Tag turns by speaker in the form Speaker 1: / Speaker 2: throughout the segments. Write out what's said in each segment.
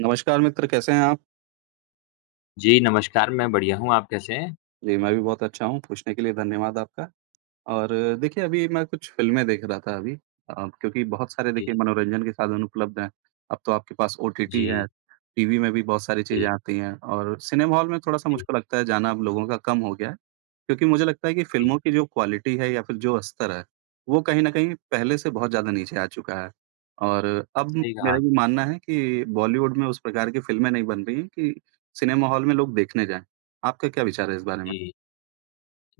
Speaker 1: नमस्कार मित्र, कैसे हैं आप?
Speaker 2: जी, नमस्कार, मैं बढ़िया हूँ, आप कैसे हैं?
Speaker 1: जी, मैं भी बहुत अच्छा हूँ, पूछने के लिए धन्यवाद आपका। और देखिए, अभी मैं कुछ फ़िल्में देख रहा था अभी, अ, क्योंकि बहुत सारे
Speaker 2: जी,
Speaker 1: देखिए मनोरंजन के साधन उपलब्ध हैं। अब तो आपके पास ओटीटी है,
Speaker 2: जी,
Speaker 1: टीवी में भी बहुत सारी चीज़ें
Speaker 2: जी,
Speaker 1: आती हैं और सिनेमा हॉल में थोड़ा-सा
Speaker 2: जी,
Speaker 1: मुझको लगता है जाना अब लोगों का कम हो गया है। क्योंकि मुझे लगता है कि
Speaker 2: जी,
Speaker 1: फ़िल्मों की जो क्वालिटी है या फिर जो स्तर है, वो कहीं न कहीं पहले से बहुत ज़्यादा नीचे आ चुका है। और अब
Speaker 2: सही कहा
Speaker 1: मेरा ये
Speaker 2: आपने।
Speaker 1: मानना है कि बॉलीवुड में उस प्रकार की फ़िल्में नहीं बन रही हैं कि सिनेमा हॉल में लोग देखने जाएँ। आपका क्या विचार है इस बारे में?
Speaker 2: जी,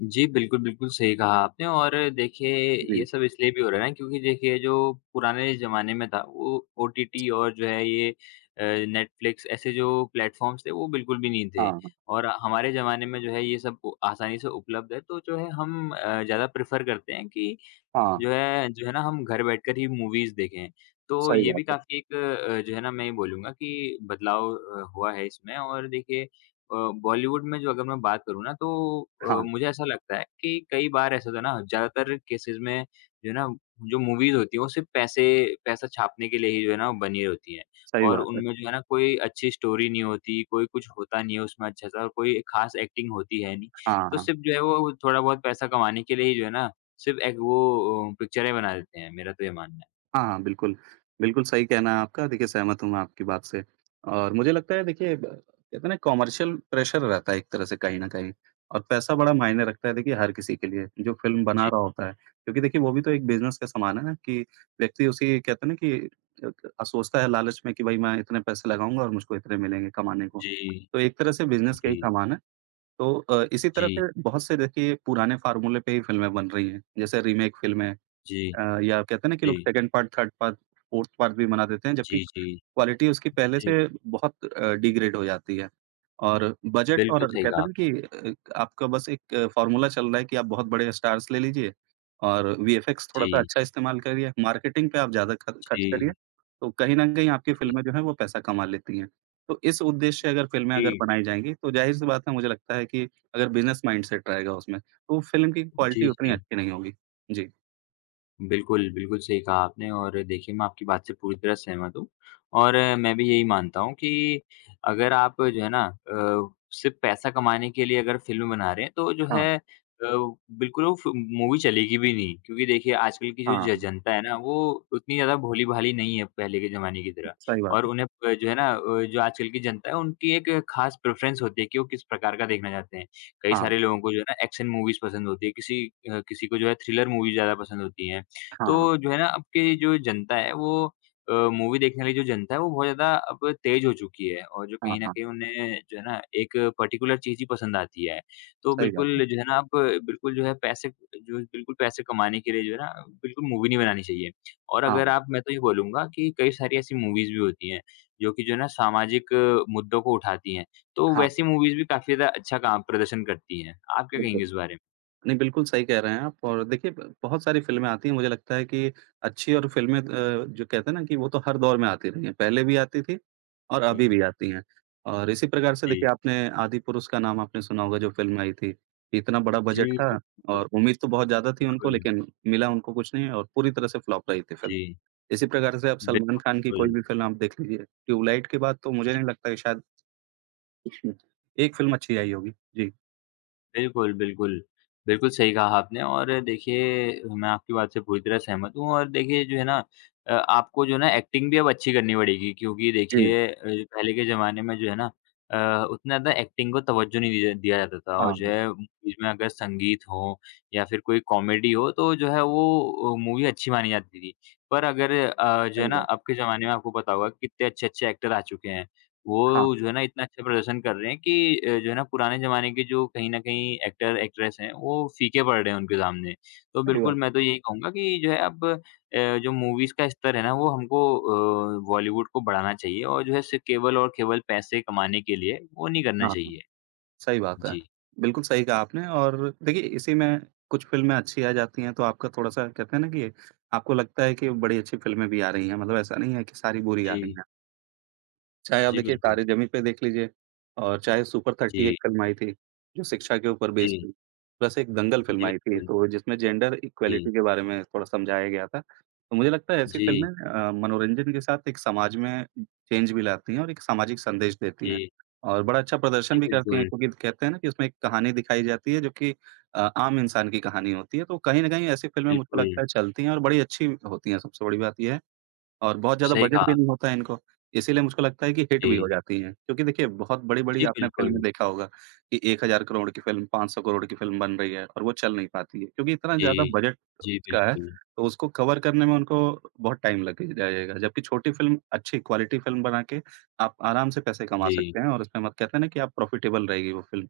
Speaker 2: जी बिल्कुल, बिल्कुल सही कहा आपने और देखिए
Speaker 1: जी।
Speaker 2: ये सब इसलिए भी हो रहा है ना क्योंकि देखिए जो पुराने ज़माने में था वो ओटीटी और जो है ये नेटफ्लिक्स ऐसे जो प्लेटफ़ॉर्म्स थे वो बिल्कुल भी नहीं थे
Speaker 1: हाँ,
Speaker 2: और हमारे ज़माने में जो है ये सब आसानी से उपलब्ध है तो जो है हम ज़्यादा प्रेफ़र करते हैं कि
Speaker 1: हाँ।
Speaker 2: जो है ना हम घर बैठकर ही मूवीज़ देखें। तो
Speaker 1: सही
Speaker 2: ये भी
Speaker 1: बात है।
Speaker 2: काफ़ी एक जो है ना मैं ये बोलूँगा कि बदलाव हुआ है इसमें और देखिए बॉलीवुड में जो अगर मैं बात करूँ ना तो
Speaker 1: हाँ,
Speaker 2: मुझे ऐसा लगता है कि कई बार ऐसा होता है ना ज़्यादातर केसेज़ में जो है ना जो मूवीज़ होती हैं वो सिर्फ़ पैसे पैसा छापने के लिए ही जो है ना वो बनी होती हैं।
Speaker 1: सही
Speaker 2: और
Speaker 1: बात है।
Speaker 2: उनमें जो है ना कोई अच्छी स्टोरी नहीं होती, कोई कुछ होता नहीं है उसमें अच्छा-सा और कोई ख़ास एक्टिंग होती है नहीं।
Speaker 1: हाँ,
Speaker 2: तो
Speaker 1: हाँ।
Speaker 2: सिर्फ़ जो है वो थोड़ा बहुत पैसा कमाने के लिए ही जो है ना सिर्फ़ एक वो पिक्चरें बना देते हैं, मेरा तो ये मानना है।
Speaker 1: हाँ, हाँ, बिल्कुल। बिल्कुल सही कहना है आपका। देखिए, सहमत हूँ मैं आपकी बात से और मुझे लगता है देखिए ब कहते हैं ना कमर्शियल प्रेशर रहता है एक तरह से कहीं न कहीं और पैसा बड़ा मायने रखता है देखिए हर किसी के लिए, जो फ़िल्म बना
Speaker 2: जी,
Speaker 1: रहा होता है। क्योंकि देखिए वो भी तो एक बिज़नेस के समान है ना कि व्यक्ति उसी कहते हैं ना कि अ सोचता है लालच में कि भई मैं इतने पैसे लगाऊँगा और मुझको इतने मिलेंगे कमाने को।
Speaker 2: जी,
Speaker 1: तो एक तरह से बिज़नेस का
Speaker 2: जी,
Speaker 1: ही कमान है। तो इसी तरह
Speaker 2: जी,
Speaker 1: से बहुत से देखिए पुराने फ़ॉर्मूले पे ही फ़िल्में बन रही हैं। जैसे रीमेक फ़िल्में,
Speaker 2: जी,
Speaker 1: या कहते हैं ना कि लोग
Speaker 2: जी,
Speaker 1: second part, third part, fourth part भी बना देते हैं, जबकि
Speaker 2: जी, जी,
Speaker 1: क्वालिटी उसकी पहले से
Speaker 2: जी।
Speaker 1: बहुत डिग्रेड हो जाती है। और बजट और
Speaker 2: बिल्कुल सही
Speaker 1: कहते
Speaker 2: कहा
Speaker 1: हैं ना
Speaker 2: आपने।
Speaker 1: कि, आपका बस एक फ़ॉर्मूला चल रहा है कि आप बहुत बड़े स्टार्स ले लीजिए और वीएफएक्स थोड़ा-सा
Speaker 2: जी,
Speaker 1: अच्छा इस्तेमाल करिए, मार्केटिंग पे आप ज़्यादा ख खर्च करिए,
Speaker 2: जी,
Speaker 1: तो कहीं न कहीं आपकी
Speaker 2: जी,
Speaker 1: फ़िल्में जो हैं वो पैसा कमा लेती हैं। तो इस उद्देश्य से अगर फ़िल्में अगर
Speaker 2: जी,
Speaker 1: बनाई जाएँगी, तो ज़ाहिर-सी बात है मुझे लगता है कि अगर बिज़नेस माइंडसेट रहेगा उसमें, तो फ़िल्म की क्वालिटी
Speaker 2: जी,
Speaker 1: उतनी
Speaker 2: जी।
Speaker 1: अच्छी नहीं होगी। जी।
Speaker 2: बिल्कुल, बिल्कुल सही कहा आपने और देखिए मैं आपकी बात से पूरी तरह सहमत हूँ और मैं भी यही मानता हूँ कि अगर आप जो है ना सिर्फ़ पैसा कमाने के लिए अगर फ़िल्म बना रहे हैं तो जो
Speaker 1: हाँ।
Speaker 2: है अ, बिल्कुल वो फ़ि मूवी चलेगी भी नहीं क्योंकि देखिए आजकल की जो ज
Speaker 1: हाँ।
Speaker 2: जनता है ना वो उतनी ज़्यादा भोली-भाली नहीं है पहले के ज़माने की तरह
Speaker 1: सही बात
Speaker 2: और
Speaker 1: है।
Speaker 2: उन्हें प जो है ना जो आजकल की जनता है उनकी एक ख़ास प्रेफ़रेंस होती है कि वो किस प्रकार का देखना चाहते हैं। कई
Speaker 1: हाँ,
Speaker 2: सारे लोगों को जो है ना एक्शन मूवीज़ पसंद होती है, किसी को जो है थ्रिलर मूवीज़ ज़्यादा पसंद होती हैं। तो
Speaker 1: हाँ,
Speaker 2: जो है ना, अब की जो जनता है वो मूवी देखने वाली जो जनता है वो बहुत ज़्यादा अब तेज़ हो चुकी है और जो
Speaker 1: हाँ,
Speaker 2: कहीं न
Speaker 1: हाँ,
Speaker 2: कहीं उन्हें जो है ना एक पर्टिकुलर चीज़ ही पसंद आती है। तो
Speaker 1: सही बात है।
Speaker 2: बिल्कुल जो है ना अब बिल्कुल जो है पैसे जो बिल्कुल पैसे कमाने के लिए जो है ना बिल्कुल मूवी नहीं बनानी चाहिए। और
Speaker 1: हाँ,
Speaker 2: अगर आप मैं तो ये बोलूँगा कि कई सारी ऐसी मूवीज़ भी होती हैं, जो कि जो है ना सामाजिक मुद्दों को उठाती हैं। तो
Speaker 1: हाँ,
Speaker 2: वैसी मूवीज़ भी काफ़ी ज़्यादा अच्छा काम प्रदर्शन करती हैं। आप क्या
Speaker 1: बिल्कुल।
Speaker 2: कहेंगे इस बारे में?
Speaker 1: नहीं, बिल्कुल सही कह रहे हैं आप और देखिए ब बहुत सारी फ़िल्में आती हैं, मुझे लगता है कि अच्छी और फ़िल्में, जो कहते हैं ना कि वो तो हर दौर में आती रही हैं, पहले भी आती थी और अभी
Speaker 2: जी।
Speaker 1: भी आती हैं। और इसी प्रकार से
Speaker 2: जी,
Speaker 1: देखिए आपने आदि पुरुष का नाम आपने सुना होगा जो फ़िल्म आई थी, इतना बड़ा
Speaker 2: जी,
Speaker 1: बजट था
Speaker 2: जी। बिल्कुल,
Speaker 1: और उम्मीद तो बहुत ज़्यादा थी उनको
Speaker 2: बिल्कुल।
Speaker 1: लेकिन मिला उनको कुछ नहीं और पूरी तरह से फ्लॉप रही थी
Speaker 2: जी।
Speaker 1: फ़िल्म। इसी प्रकार से आप सलमान
Speaker 2: बिल्कुल,
Speaker 1: खान की कोई
Speaker 2: बिल्कुल।
Speaker 1: भी फ़िल्म आप देख लीजिए, ट्यूबलाइट के बाद तो मुझे नहीं लगता कि शायद हुँ, एक फ़िल्म अच्छी आई होगी। जी।
Speaker 2: बिल्कुल, बिल्कुल। बिल्कुल सही कहा आपने और देखिए मैं आपकी बात से पूरी तरह सहमत हूँ और देखिए जो है ना आपको जो है ना एक्टिंग भी अब अच्छी करनी पड़ेगी क्योंकि
Speaker 1: जी,
Speaker 2: देखिए पहले के ज़माने में जो है ना उतना ज़्यादा एक्टिंग को तवज्जो नहीं दिया दिया जाता था और
Speaker 1: हाँ,
Speaker 2: जो है मूवीज़ में अगर संगीत हो या फिर कोई कॉमेडी हो तो जो है वो मूवी अच्छी मानी जाती थी। पर अगर जो है
Speaker 1: सही
Speaker 2: ना
Speaker 1: बात।
Speaker 2: अब के ज़माने में आपको पता होगा कितने अच्छे-अच्छे एक्टर आ चुके हैं।
Speaker 1: हाँ,
Speaker 2: वो जो है ना इतना अच्छा प्रदर्शन कर रहे हैं कि जो है ना पुराने ज़माने के जो कहीं न कहीं एक्टर एक्ट्रेस हैं, वो फीके पड़ रहे हैं उनके सामने। तो
Speaker 1: सही
Speaker 2: बिल्कुल
Speaker 1: बात।
Speaker 2: मैं तो यही कहूँगा कि जो है अब जो मूवीज़ का स्तर है ना वो हमको बॉलीवुड को बढ़ाना चाहिए और जो है सिर्फ़ केवल और केवल पैसे कमाने के लिए वो नहीं करना
Speaker 1: हाँ, हाँ,
Speaker 2: चाहिए।
Speaker 1: सही बात है।
Speaker 2: जी।
Speaker 1: बिल्कुल सही कहा आपने और देखिए इसी में कुछ फ़िल्में अच्छी आ जाती हैं तो आपका थोड़ा-सा कहते हैं ना कि आपको लगता है कि बड़ी अच्छी फ़िल्में भी आ रही हैं, मतलब ऐसा नहीं है कि सारी बुरी आ रही
Speaker 2: जी।
Speaker 1: हैं। चाहे आप
Speaker 2: जी,
Speaker 1: देखिए
Speaker 2: बिल्कुल।
Speaker 1: तारे ज़मीं पे देख लीजिए और चाहे सुपर 30
Speaker 2: जी,
Speaker 1: एक फ़िल्म आई थी, जो शिक्षा के ऊपर बेस्ड
Speaker 2: जी।
Speaker 1: थी। प्लस एक दंगल फ़िल्म
Speaker 2: जी,
Speaker 1: आई थी,
Speaker 2: बिल्कुल।
Speaker 1: तो जिसमें जेंडर
Speaker 2: जी।
Speaker 1: इक्वालिटी के बारे में थोड़ा समझाया गया था। तो मुझे लगता है ऐसी
Speaker 2: जी,
Speaker 1: फ़िल्में मनोरंजन के साथ एक समाज में चेंज भी लाती हैं और एक सामाजिक संदेश देती हैं।
Speaker 2: जी।
Speaker 1: और बड़ा अच्छा
Speaker 2: जी,
Speaker 1: प्रदर्शन भी करती हैं
Speaker 2: बिल्कुल,
Speaker 1: क्योंकि कहते हैं ना कि उसमें एक कहानी दिखाई जाती है जो कि आम इंसान की कहानी होती है, तो कहीं न कहीं ऐसी फ़िल्में मुझको
Speaker 2: बिल्कुल।
Speaker 1: लगता है चलती हैं और बड़ी अच्छी होती हैं। सबसे बड़ी बात ये है और बहुत ज़्यादा
Speaker 2: सही
Speaker 1: बजट भी
Speaker 2: कहा।
Speaker 1: नहीं होता है इनको, इसीलिए मुझको लगता है कि हिट भी
Speaker 2: जी।
Speaker 1: हो जाती हैं। क्योंकि देखिए बहुत बड़ी-बड़ी
Speaker 2: जी,
Speaker 1: आपने फ़िल्में
Speaker 2: बिल्कुल।
Speaker 1: देखा होगा कि 1000 करोड़ की फ़िल्म, 500 करोड़ की फ़िल्म बन रही है और वो चल नहीं पाती है, क्योंकि इतना ज़्यादा
Speaker 2: जी।
Speaker 1: बजट
Speaker 2: जी,
Speaker 1: का है,
Speaker 2: बिल्कुल।
Speaker 1: तो उसको कवर करने में उनको बहुत टाइम लग ही जाएगा। जबकि छोटी फ़िल्म, अच्छी क्वालिटी फ़िल्म बना के आप आराम से पैसे कमा
Speaker 2: जी।
Speaker 1: सकते हैं और उसमें मत कहते हैं ना कि आप प्रॉफ़िटेबल रहेगी वो फ़िल्म।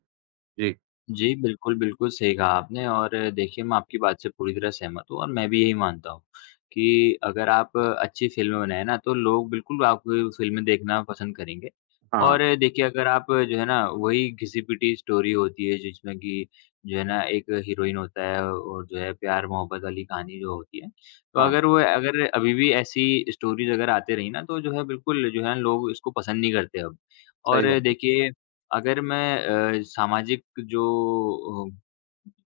Speaker 1: जी।
Speaker 2: जी, बिल्कुल, बिल्कुल सही कहा आपने और देखिए मैं आपकी बात से पूरी तरह सहमत हूँ और मैं भी यही मानता हूँ कि अगर आप अच्छी फ़िल्में बनाएँ ना तो लोग बिल्कुल आपकी फ़िल्में देखना पसंद करेंगे।
Speaker 1: हाँ,
Speaker 2: और देखिए अगर आप जो है ना वही घिसी-पिटी स्टोरी होती है जिसमें कि जो है ना एक हीरोइन होता है और जो है प्यार-मोहब्बत वाली कहानी जो होती है। तो
Speaker 1: हाँ,
Speaker 2: अगर अभी भी ऐसी स्टोरीज़ अगर आते रही ना तो जो है बिल्कुल जो है लोग इसको पसंद नहीं करते अब।
Speaker 1: सही
Speaker 2: और
Speaker 1: बात है।
Speaker 2: देखिए अगर मैं जो अ,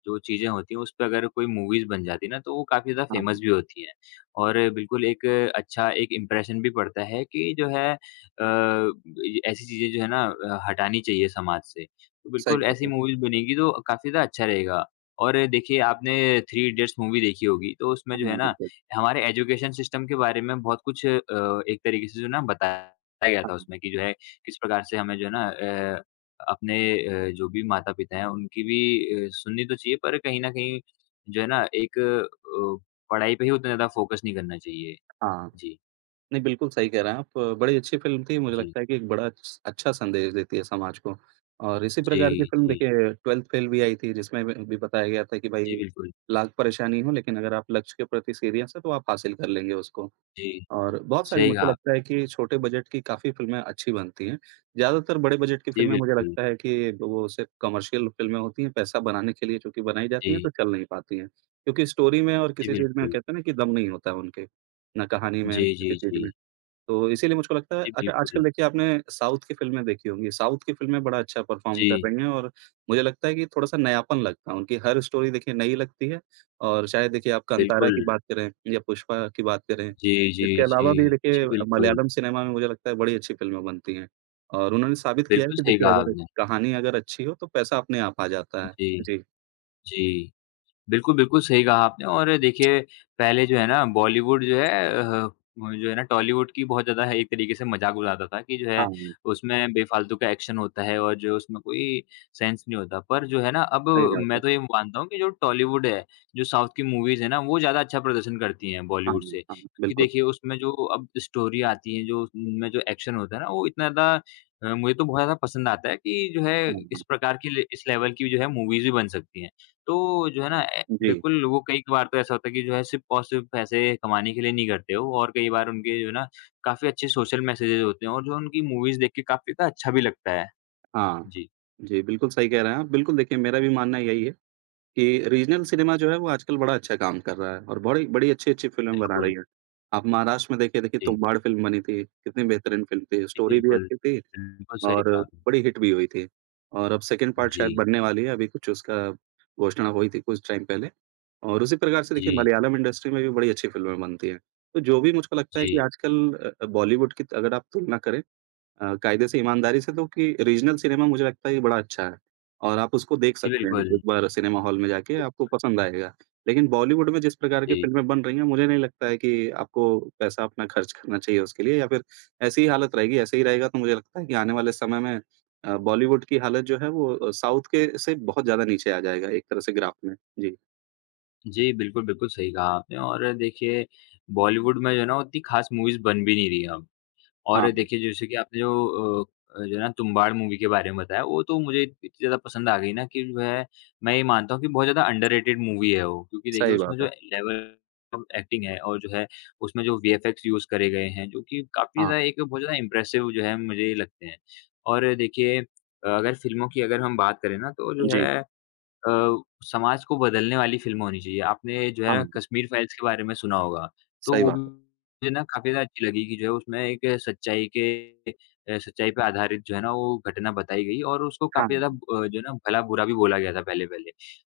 Speaker 2: जो चीज़ें होती हैं, उस पे अगर कोई मूवीज़ बन जाती है ना, तो वो काफ़ी ज़्यादा
Speaker 1: हाँ,
Speaker 2: फ़ेमस भी होती हैं। और बिल्कुल एक अच्छा एक इम्प्रेशन भी पड़ता है कि जो है य ऐसी चीज़ें जो है ना हटानी चाहिए समाज से। तो
Speaker 1: सही
Speaker 2: बिल्कुल
Speaker 1: बात
Speaker 2: ऐसी
Speaker 1: है।
Speaker 2: मूवीज़ बनेगी तो काफ़ी ज़्यादा अच्छा रहेगा। और देखिए आपने थ्री इडियट्स मूवी देखी होगी, तो उसमें जो है
Speaker 1: हाँ,
Speaker 2: ना
Speaker 1: बिल्कुल।
Speaker 2: हमारे एजुकेशन सिस्टम के बारे में बहुत कुछ एक तरीके से जो ना बताया गया
Speaker 1: हाँ,
Speaker 2: था उसमें कि जो है किस प्रकार से हमें जो है ना अपने जो भी माता-पिता हैं उनकी भी सुननी तो चाहिए पर कहीं न कहीं जो है ना एक पढ़ाई पे ही उतना ज़्यादा फ़ोकस नहीं करना चाहिए।
Speaker 1: हाँ।
Speaker 2: जी,
Speaker 1: नहीं, बिल्कुल सही कह रहे हैं आप। बड़ी अच्छी फ़िल्म थी, मुझे
Speaker 2: जी,
Speaker 1: लगता है कि एक बड़ा अच्छा संदेश देती है समाज को। और इसी प्रकार की
Speaker 2: जी,
Speaker 1: फ़िल्म
Speaker 2: जी,
Speaker 1: देखिए, ट्वेल्थ फ़ेल भी आई थी, जिसमें भी बताया गया था कि भाई,
Speaker 2: जी, बिल्कुल।
Speaker 1: लाख परेशानी हो, लेकिन अगर आप लक्ष्य के प्रति सीरियस हैं, तो आप हासिल कर लेंगे उसको।
Speaker 2: जी,
Speaker 1: और बहुत सारी
Speaker 2: सही
Speaker 1: मुझको
Speaker 2: कहा। आप।
Speaker 1: लगता है कि छोटे बजट की काफ़ी फ़िल्में अच्छी बनती हैं। ज़्यादातर बड़े बजट की
Speaker 2: जी,
Speaker 1: फ़िल्में मुझे
Speaker 2: बिल्कुल।
Speaker 1: लगता है कि वो सिर्फ़ कमर्शियल फ़िल्में होती हैं, पैसा बनाने के लिए चूँकि बनाई जाती हैं,
Speaker 2: जी,
Speaker 1: तो चल नहीं पाती हैं। क्योंकि स्टोरी में और
Speaker 2: जी,
Speaker 1: किसी चीज़ में
Speaker 2: बिल्कुल।
Speaker 1: कहते हैं ना कि दम नहीं होता है उनके, ना कहानी में,
Speaker 2: जी,
Speaker 1: ना
Speaker 2: जी,
Speaker 1: किसी
Speaker 2: जी,
Speaker 1: चीज़ में। तो इसीलिए मुझको लगता है
Speaker 2: जी,
Speaker 1: अच्छा
Speaker 2: बिल्कुल।
Speaker 1: आजकल देखिए आपने साउथ की फ़िल्में देखी होंगी, साउथ की फ़िल्में बड़ा अच्छा परफ़ॉर्म कर
Speaker 2: जी,
Speaker 1: रही हैं और मुझे लगता है कि थोड़ा-सा नयापन लगता है, उनकी हर स्टोरी देखिए नई लगती है और चाहे देखिए आप कांतारा की
Speaker 2: बिल्कुल।
Speaker 1: बात करें या पुष्पा की बात करें,
Speaker 2: जी, जी,
Speaker 1: इसके
Speaker 2: जी,
Speaker 1: अलावा भी
Speaker 2: जी,
Speaker 1: देखिए
Speaker 2: बिल्कुल।
Speaker 1: मलयालम सिनेमा में मुझे लगता है बड़ी अच्छी फ़िल्में बनती हैं और उन्होंने साबित किया है
Speaker 2: बिल्कुल
Speaker 1: कि
Speaker 2: सही
Speaker 1: देखिए
Speaker 2: कहा
Speaker 1: अगर
Speaker 2: आपने।
Speaker 1: कहानी अगर अच्छी हो तो पैसा अपने आप आ जाता है।
Speaker 2: जी,
Speaker 1: जी,
Speaker 2: जी। बिल्कुल, बिल्कुल सही कहा आपने और देखिए पहले जो है ना बॉलीवुड जो है जो है ना टॉलीवुड की बहुत ज़्यादा है एक तरीके से मज़ाक उड़ाता था कि जो है
Speaker 1: हाँ,
Speaker 2: उसमें बेफ़ालतू का एक्शन होता है और जो उसमें कोई सेंस नहीं होता। पर जो है ना अब
Speaker 1: सही बात
Speaker 2: मैं
Speaker 1: है।
Speaker 2: तो ये मानता हूँ कि जो टॉलीवुड है, जो साउथ की मूवीज़ है ना वो ज़्यादा अच्छा प्रदर्शन करती हैं
Speaker 1: हाँ,
Speaker 2: बॉलीवुड से।
Speaker 1: हाँ,
Speaker 2: क्योंकि
Speaker 1: बिल्कुल।
Speaker 2: देखिए उसमें जो अब स्टोरी आती है जो उनमें जो एक्शन होता है ना वो इतना ज़्यादा मुझे तो बहुत ज़्यादा पसंद आता है कि जो है
Speaker 1: हाँ,
Speaker 2: इस
Speaker 1: हाँ।
Speaker 2: प्रकार की ले इस लेवल की जो है मूवीज़ भी बन सकती हैं। तो जो है ना ए
Speaker 1: जी,
Speaker 2: बिल्कुल वो कई कबार तो ऐसा होता है कि जो है सिर्फ़ और सिर्फ़ पैसे कमाने के लिए नहीं करते हो और कई बार उनके जो है ना काफ़ी अच्छे सोशल मैसेजेज़ होते हैं और जो उनकी मूवीज़ देख के काफ़ी का अच्छा भी लगता है।
Speaker 1: हाँ।
Speaker 2: जी,
Speaker 1: जी, बिल्कुल सही कह रहे हैं आप। बिल्कुल देखिए मेरा भी मानना यही है। कि रीजनल सिनेमा जो है वो आजकल बड़ा अच्छा काम कर रहा है और बड़ी बड़ी अच्छी-अच्छी फ़िल्में बना
Speaker 2: बिल्कुल।
Speaker 1: रही है। आप महाराष्ट्र में देखिए, देखिए
Speaker 2: जी,
Speaker 1: तुम्बाड़ फ़िल्म बनी थी, कितनी बेहतरीन फ़िल्म थी,
Speaker 2: जी,
Speaker 1: स्टोरी भी
Speaker 2: बिल्कुल।
Speaker 1: अच्छी थी
Speaker 2: बिल्कुल सही
Speaker 1: और
Speaker 2: कहा आपने।
Speaker 1: बड़ी हिट भी हुई थी। और अब सेकंड पार्ट
Speaker 2: जी,
Speaker 1: शायद बनने वाली है, अभी कुछ उसका घोषणा हुई थी कुछ टाइम पहले। और उसी प्रकार से देखिए
Speaker 2: जी,
Speaker 1: मलयालम इंडस्ट्री में भी बड़ी अच्छी फ़िल्में बनती हैं। तो जो भी मुझको लगता है कि
Speaker 2: जी।
Speaker 1: आजकल बॉलीवुड की अगर आप तुलना करें, कायदे से, ईमानदारी से तो कि रीजनल सिनेमा मुझे लगता है ये बड़ा अच्छा है और आप उसको देख
Speaker 2: जी,
Speaker 1: सकते हैं
Speaker 2: बिल्कुल।
Speaker 1: एक बार सिनेमा हॉल में जाके, आपको पसंद आएगा। लेकिन बॉलीवुड में जिस प्रकार की
Speaker 2: जी।
Speaker 1: फ़िल्में बन रही हैं, मुझे नहीं लगता है कि आपको पैसा अपना खर्च करना चाहिए उसके लिए या फिर ऐसी ही हालत रहेगी, ऐसे ही रहेगा तो मुझे लगता है कि आने वाले समय में बॉलीवुड की हालत जो है वो साउथ के से बहुत ज़्यादा नीचे आ जाएगा एक तरह से ग्राफ में। जी,
Speaker 2: जी, बिल्कुल, बिल्कुल सही कहा आपने और देखिए बॉलीवुड में जो है ना उतनी ख़ास मूवीज़ बन भी नहीं रही अब।
Speaker 1: हाँ,
Speaker 2: और देखिए जैसे कि आपने जो है ना तुम्बाड़ मूवी के बारे में बताया, वो तो मुझे इतनी ज़्यादा पसंद आ गई ना कि जो है, मैं ये मानता हूँ कि बहुत ज़्यादा अंडररेटेड मूवी है वो। क्योंकि देखिए
Speaker 1: सही
Speaker 2: उसमें
Speaker 1: बात
Speaker 2: जो
Speaker 1: है।
Speaker 2: लेवल ऑफ एक्टिंग है और जो है उसमें जो वीएफएक्स यूज़ करे गए हैं, जो कि काफ़ी
Speaker 1: हाँ,
Speaker 2: ज़्यादा एक बहुत ज़्यादा इम्प्रेसिव जो है मुझे लगते हैं। और देखिए अगर फ़िल्मों की अगर हम बात करें ना तो जो है
Speaker 1: जी,
Speaker 2: अ, समाज को बदलने वाली फ़िल्म होनी चाहिए। आपने जो है
Speaker 1: हाँ,
Speaker 2: कश्मीर फाइल्स के बारे में सुना होगा, तो
Speaker 1: सही
Speaker 2: वो भी
Speaker 1: बात है।
Speaker 2: मुझे ना काफ़ी ज़्यादा अच्छी लगी कि जो है उसमें एक सच्चाई के अ, सच्चाई पे आधारित जो है ना वो घटना बताई गई और उसको
Speaker 1: हाँ,
Speaker 2: काफ़ी ज़्यादा जो है ना भला-बुरा भी बोला गया था पहले-पहले।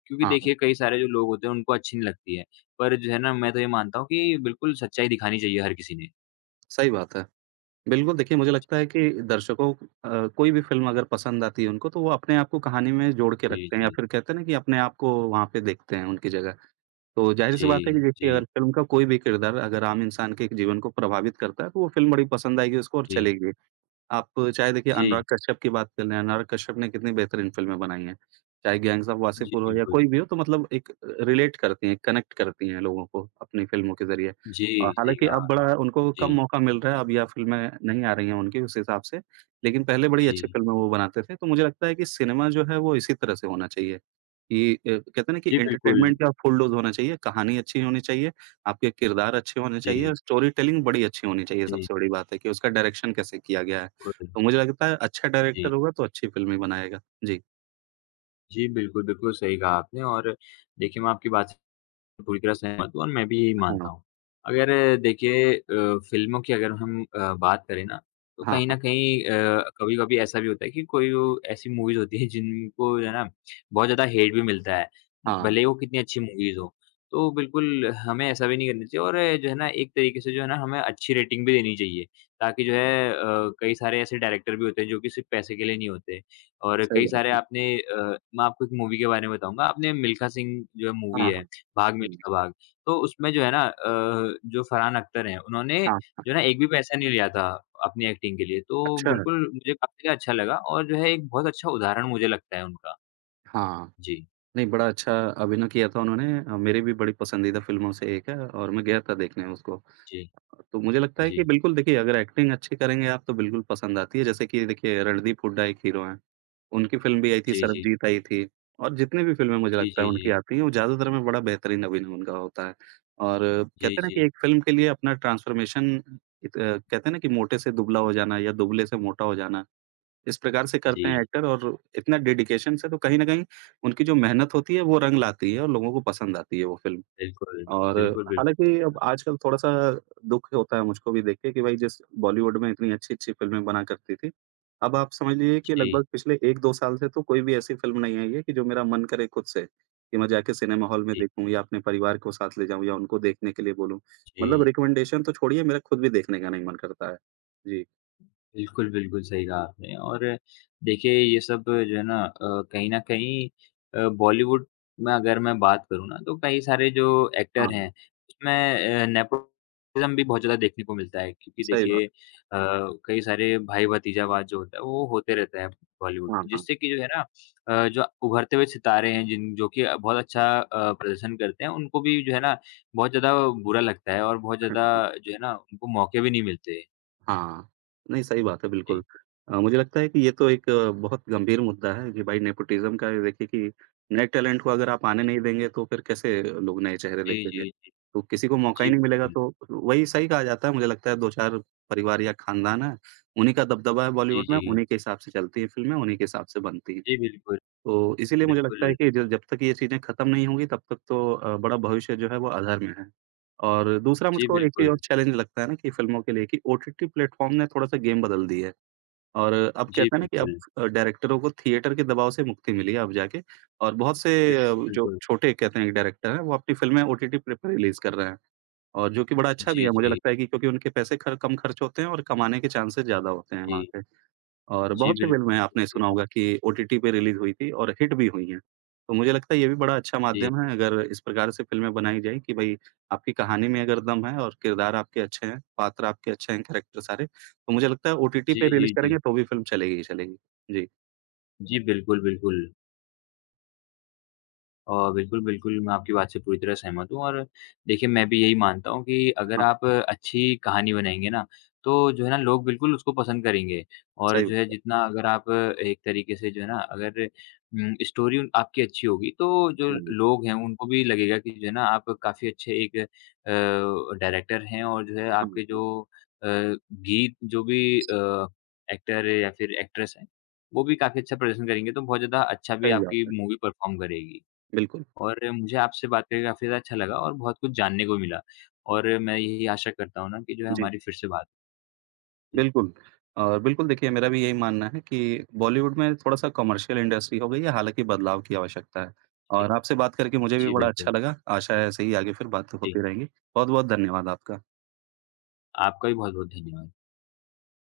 Speaker 2: क्योंकि
Speaker 1: हाँ, हाँ,
Speaker 2: देखिए कई सारे जो लोग होते हैं उनको अच्छी नहीं लगती है, पर जो है ना मैं तो ये मानता हूँ कि बिल्कुल सच्चाई दिखानी चाहिए हर किसी ने।
Speaker 1: सही बात है। बिल्कुल, देखिए मुझे लगता है कि दर्शकों को, कोई भी फ़िल्म अगर पसंद आती है उनको तो वो अपने आप को कहानी में जोड़ के
Speaker 2: जी,
Speaker 1: रखते हैं या
Speaker 2: जी।
Speaker 1: फिर कहते हैं ना कि अपने आप को वहाँ पे देखते हैं उनकी जगह। तो
Speaker 2: जी,
Speaker 1: ज़ाहिर-सी बात है कि देखिए
Speaker 2: जी,
Speaker 1: अगर फ़िल्म का कोई भी किरदार अगर आम इंसान के जीवन को प्रभावित करता है तो वो फ़िल्म बड़ी पसंद आएगी उसको और
Speaker 2: जी,
Speaker 1: चलेगी। आप चाहे देखिए
Speaker 2: जी,
Speaker 1: अनुराग कश्यप की बात कर लें, अनुराग कश्यप ने कितनी बेहतरीन फ़िल्में बनाई हैं। चाहे गैंग्स ऑफ
Speaker 2: जी,
Speaker 1: वासेपुर हो या
Speaker 2: बिल्कुल।
Speaker 1: कोई भी हो तो मतलब एक रिलेट करती हैं, कनेक्ट करती हैं लोगों को अपनी फ़िल्मों के ज़रिए।
Speaker 2: जी, सही
Speaker 1: हालाँकि
Speaker 2: कहा
Speaker 1: अब
Speaker 2: आपने।
Speaker 1: बड़ा उनको कम
Speaker 2: जी,
Speaker 1: मौका मिल रहा है, अब यह फ़िल्में नहीं आ रही हैं उनकी उस हिसाब से, लेकिन पहले बड़ी
Speaker 2: जी।
Speaker 1: अच्छी फ़िल्में वो बनाते थे। तो मुझे लगता है कि सिनेमा जो है वो इसी तरह से होना चाहिए कि कहते हैं ना कि
Speaker 2: जी, बिल्कुल।
Speaker 1: एंटरटेनमेंट का फुल डोज़ होना चाहिए, कहानी अच्छी होनी चाहिए, आपके किरदार अच्छे होने चाहिए
Speaker 2: जी।
Speaker 1: और स्टोरी टेलिंग बड़ी अच्छी होनी चाहिए,
Speaker 2: जी,
Speaker 1: सबसे बड़ी बात है कि उसका डायरेक्शन कैसे किया गया है।
Speaker 2: बिल्कुल।
Speaker 1: तो मुझे लगता है अच्छा
Speaker 2: जी।
Speaker 1: डायरेक्टर होगा तो अच्छी फ़िल्में बनाएगा। जी।
Speaker 2: जी, बिल्कुल, बिल्कुल सही कहा आपने और देखिए मैं आपकी बात से पूरी तरह सहमत हूँ और मैं भी यही
Speaker 1: हाँ,
Speaker 2: मानता हूँ। अगर देखिए फ़िल्मों की अगर हम बात करें ना, तो
Speaker 1: हाँ,
Speaker 2: कहीं
Speaker 1: हाँ,
Speaker 2: न कहीं कभी-कभी ऐसा भी होता है कि कोई वो ऐसी मूवीज़ होती हैं जिनको जो है ना बहुत ज़्यादा हेट भी मिलता है,
Speaker 1: हाँ,
Speaker 2: भले ही वो कितनी अच्छी मूवीज़ हो। तो बिल्कुल हमें ऐसा भी नहीं करना चाहिए और जो है ना एक तरीके से जो है ना हमें अच्छी रेटिंग भी देनी चाहिए, ताकि जो है कई सारे ऐसे डायरेक्टर भी होते हैं जो कि सिर्फ़ पैसे के लिए नहीं होते और कई
Speaker 1: सही बात
Speaker 2: सारे
Speaker 1: है।
Speaker 2: आपने अ, मैं आपको एक मूवी के बारे में बताऊँगा, आपने मिल्खा सिंह जो है मूवी
Speaker 1: हाँ,
Speaker 2: है,
Speaker 1: हाँ,
Speaker 2: भाग
Speaker 1: हुँ,
Speaker 2: मिल्खा भाग। तो उसमें जो है ना जो फरहान अख्तर हैं, उन्होंने
Speaker 1: हाँ, हाँ।
Speaker 2: जो है ना एक भी पैसा नहीं लिया था अपनी एक्टिंग के लिए। तो
Speaker 1: अच्छा है।
Speaker 2: बिल्कुल मुझे काफ़ी अच्छा लगा और जो है एक बहुत अच्छा उदाहरण मुझे लगता है उनका।
Speaker 1: हाँ,
Speaker 2: जी,
Speaker 1: नहीं बड़ा अच्छा अभिनय किया था उन्होंने, मेरी भी बड़ी पसंदीदा फ़िल्मों से एक है और मैं गया था देखने उसको।
Speaker 2: जी,
Speaker 1: तो मुझे लगता है
Speaker 2: जी,
Speaker 1: कि बिल्कुल देखिए अगर एक्टिंग अच्छी करेंगे आप तो बिल्कुल पसंद आती है। जैसे कि देखिए रणदीप हुड्डा एक हीरो हैं। उनकी फ़िल्म भी आई थी,
Speaker 2: जी, जी,
Speaker 1: सरबजीत आई थी और जितनी भी फ़िल्में मुझे
Speaker 2: जी,
Speaker 1: लगता है
Speaker 2: जी, जी,
Speaker 1: उनकी आती हैं, वो ज़्यादातर में बड़ा बेहतरीन अभिनय उनका होता है। और हाँ। कहते
Speaker 2: जी,
Speaker 1: हैं ना
Speaker 2: जी,
Speaker 1: कि एक फ़िल्म के लिए अपना ट्रांसफ़ॉर्मेशन कहते हैं ना कि मोटे से दुबला हो जाना या दुबले से मोटा हो जाना, इस प्रकार से
Speaker 2: जी,
Speaker 1: करते हैं एक्टर और इतना डेडिकेशन से तो कहीं न कहीं उनकी जो मेहनत होती है, वो रंग लाती है और लोगों को पसंद आती है वो फ़िल्म।
Speaker 2: बिल्कुल,
Speaker 1: और
Speaker 2: बिल्कुल, बिल्कुल।
Speaker 1: हालाँकि अब आजकल थोड़ा-सा दुःख होता है मुझको भी देख के कि भाई जिस बॉलीवुड में इतनी अच्छी-अच्छी फ़िल्में बना करती थी, अब आप समझ लीजिए कि
Speaker 2: जी,
Speaker 1: लगभग पिछले 1-2 साल से तो कोई भी ऐसी फ़िल्म नहीं आई है कि जो मेरा मन करे खुद से, कि मैं जाके सिनेमा हॉल में
Speaker 2: जी,
Speaker 1: देखूँ या अपने परिवार को साथ ले जाऊँ या उनको देखने के लिए बोलूँ। मतलब
Speaker 2: जी।
Speaker 1: रिकमेंडेशन तो छोड़िए मेरा खुद भी देखने का नहीं मन करता है। जी,
Speaker 2: बिल्कुल, बिल्कुल, सही कहा आपने और देखिए ये सब जो है ना कहीं न कहीं बॉलीवुड में अगर मैं बात करूँ ना तो कई सारे जो एक्टर
Speaker 1: हाँ,
Speaker 2: हैं उसमें नेपोटिज़्म भी बहुत ज़्यादा देखने को मिलता है क्योंकि
Speaker 1: सही बात
Speaker 2: देखिए
Speaker 1: है।
Speaker 2: कई सारे भाई-भतीजावाद जो होता है वो होते रहता है बॉलीवुड में
Speaker 1: हाँ, हाँ।
Speaker 2: जिससे कि जो है ना जो उभरते हुए सितारे हैं जिन जो कि बहुत अच्छा प्रदर्शन करते हैं उनको भी जो है ना बहुत ज़्यादा बुरा लगता है और बहुत ज़्यादा जो है ना उनको मौके भी नहीं मिलते।
Speaker 1: हाँ, नहीं सही बात है बिल्कुल।
Speaker 2: जी,
Speaker 1: मुझे लगता है कि ये तो एक बहुत गंभीर मुद्दा है कि भाई नेपोटिज़्म का ये देखिए कि नए टैलेंट को अगर आप आने
Speaker 2: जी।
Speaker 1: नहीं देंगे तो फिर कैसे लोग नए चेहरे
Speaker 2: जी,
Speaker 1: देखेंगे?
Speaker 2: जी।
Speaker 1: तो किसी को मौका
Speaker 2: जी,
Speaker 1: ही नहीं मिलेगा
Speaker 2: बिल्कुल।
Speaker 1: तो वही सही कहा जाता है मुझे लगता है 2-4 परिवार या खानदान है, उन्हीं का दबदबा है
Speaker 2: जी,
Speaker 1: बॉलीवुड में,
Speaker 2: जी।
Speaker 1: उन्हीं के हिसाब से चलती है फ़िल्में, उन्हीं के हिसाब से बनती हैं।
Speaker 2: जी, बिल्कुल,
Speaker 1: तो इसीलिए मुझे लगता है
Speaker 2: बिल्कुल।
Speaker 1: कि ज जब तक ये चीज़ें खत्म नहीं होंगी तब तक तो बड़ा भविष्य जो है वो अंधार में है। और दूसरा
Speaker 2: जी,
Speaker 1: मुझको एक चीज़
Speaker 2: बिल्कुल।
Speaker 1: और चैलेंज लगता है ना कि फ़िल्मों के लिए कि ओटीटी प्लेटफ़ॉर्म ने थोड़ा-सा गेम बदल दी है। और अब
Speaker 2: जी,
Speaker 1: कहते हैं ना कि अब
Speaker 2: बिल्कुल।
Speaker 1: डायरेक्टरों को थिएटर के दबाव से मुक्ति मिली है अब जाके और बहुत
Speaker 2: बिल
Speaker 1: से जो
Speaker 2: बिल्कुल।
Speaker 1: छोटे कहते हैं डायरेक्टर हैं वो अपनी फ़िल्में ओटीटी पे पे रिलीज़ कर रहे हैं। और जो कि बड़ा अच्छा भी
Speaker 2: जी,
Speaker 1: है मुझे
Speaker 2: जी,
Speaker 1: लगता है कि क्योंकि उनके पैसे खर कम खर्च होते हैं और कमाने के चांसेज़ ज़्यादा होते हैं वहाँ
Speaker 2: जी।
Speaker 1: पे। और
Speaker 2: जी,
Speaker 1: बहुत सी फ़िल्में
Speaker 2: बिल्कुल
Speaker 1: आपने
Speaker 2: सही
Speaker 1: सुना
Speaker 2: कहा।
Speaker 1: होगा कि ओटीटी पे रिलीज़ हुई थी और हिट भी हुई हैं। तो मुझे लगता है ये भी बड़ा अच्छा
Speaker 2: जी।
Speaker 1: माध्यम है अगर इस प्रकार से फ़िल्में बनाई जाएँ कि भई आपकी कहानी में अगर दम है और किरदार आपके अच्छे हैं, पात्र आपके अच्छे हैं, कैरेक्टर सारे, तो मुझे लगता है ओटीटी
Speaker 2: जी,
Speaker 1: पे
Speaker 2: जी,
Speaker 1: रिलीज़
Speaker 2: जी।
Speaker 1: करेंगे तो भी फ़िल्म चलेगी ही चलेगी। जी,
Speaker 2: जी, बिल्कुल, बिल्कुल। बिल्कुल, बिल्कुल, मैं आपकी बात से पूरी तरह सहमत हूँ और देखिए मैं भी यही मानता हूँ कि अगर
Speaker 1: हाँ,
Speaker 2: आप अच्छी कहानी बनाएँगे ना, तो जो है ना लोग बिल्कुल उसको पसंद करेंगे और
Speaker 1: सही
Speaker 2: जो है
Speaker 1: बात है।
Speaker 2: जितना अगर आप एक तरीके से जो है ना अगर स्टोरी उन आपकी अच्छी होगी तो जो
Speaker 1: हुँ,
Speaker 2: लोग हैं उनको भी लगेगा कि जो है ना आप काफ़ी अच्छे एक डायरेक्टर हैं और जो है
Speaker 1: हाँ
Speaker 2: आपके
Speaker 1: जी,
Speaker 2: जो गीत जो भी एक्टर या फिर एक्ट्रेस हैं, वो भी काफ़ी अच्छा प्रदर्शन करेंगे तो बहुत ज़्यादा अच्छा भी
Speaker 1: सही बात
Speaker 2: आपकी
Speaker 1: है।
Speaker 2: मूवी परफ़ॉर्म करेगी।
Speaker 1: बिल्कुल,
Speaker 2: और मुझे आपसे बात करके काफ़ी ज़्यादा अच्छा लगा और बहुत कुछ जानने को मिला और मैं यही आशा करता हूँ ना कि जो है
Speaker 1: जी।
Speaker 2: हमारी फिर से बात होगी।
Speaker 1: बिल्कुल। और बिल्कुल देखिए मेरा भी यही मानना है कि बॉलीवुड में थोड़ा-सा कमर्शियल इंडस्ट्री हो गई है, हालाँकि बदलाव की आवश्यकता है। और आपसे बात करके मुझे भी
Speaker 2: जी,
Speaker 1: बड़ा
Speaker 2: बिल्कुल।
Speaker 1: अच्छा लगा, आशा है ऐसे ही आगे फिर बात
Speaker 2: जी,
Speaker 1: होती रहेंगी। बहुत-बहुत धन्यवाद आपका।
Speaker 2: आपका भी बहुत-बहुत धन्यवाद।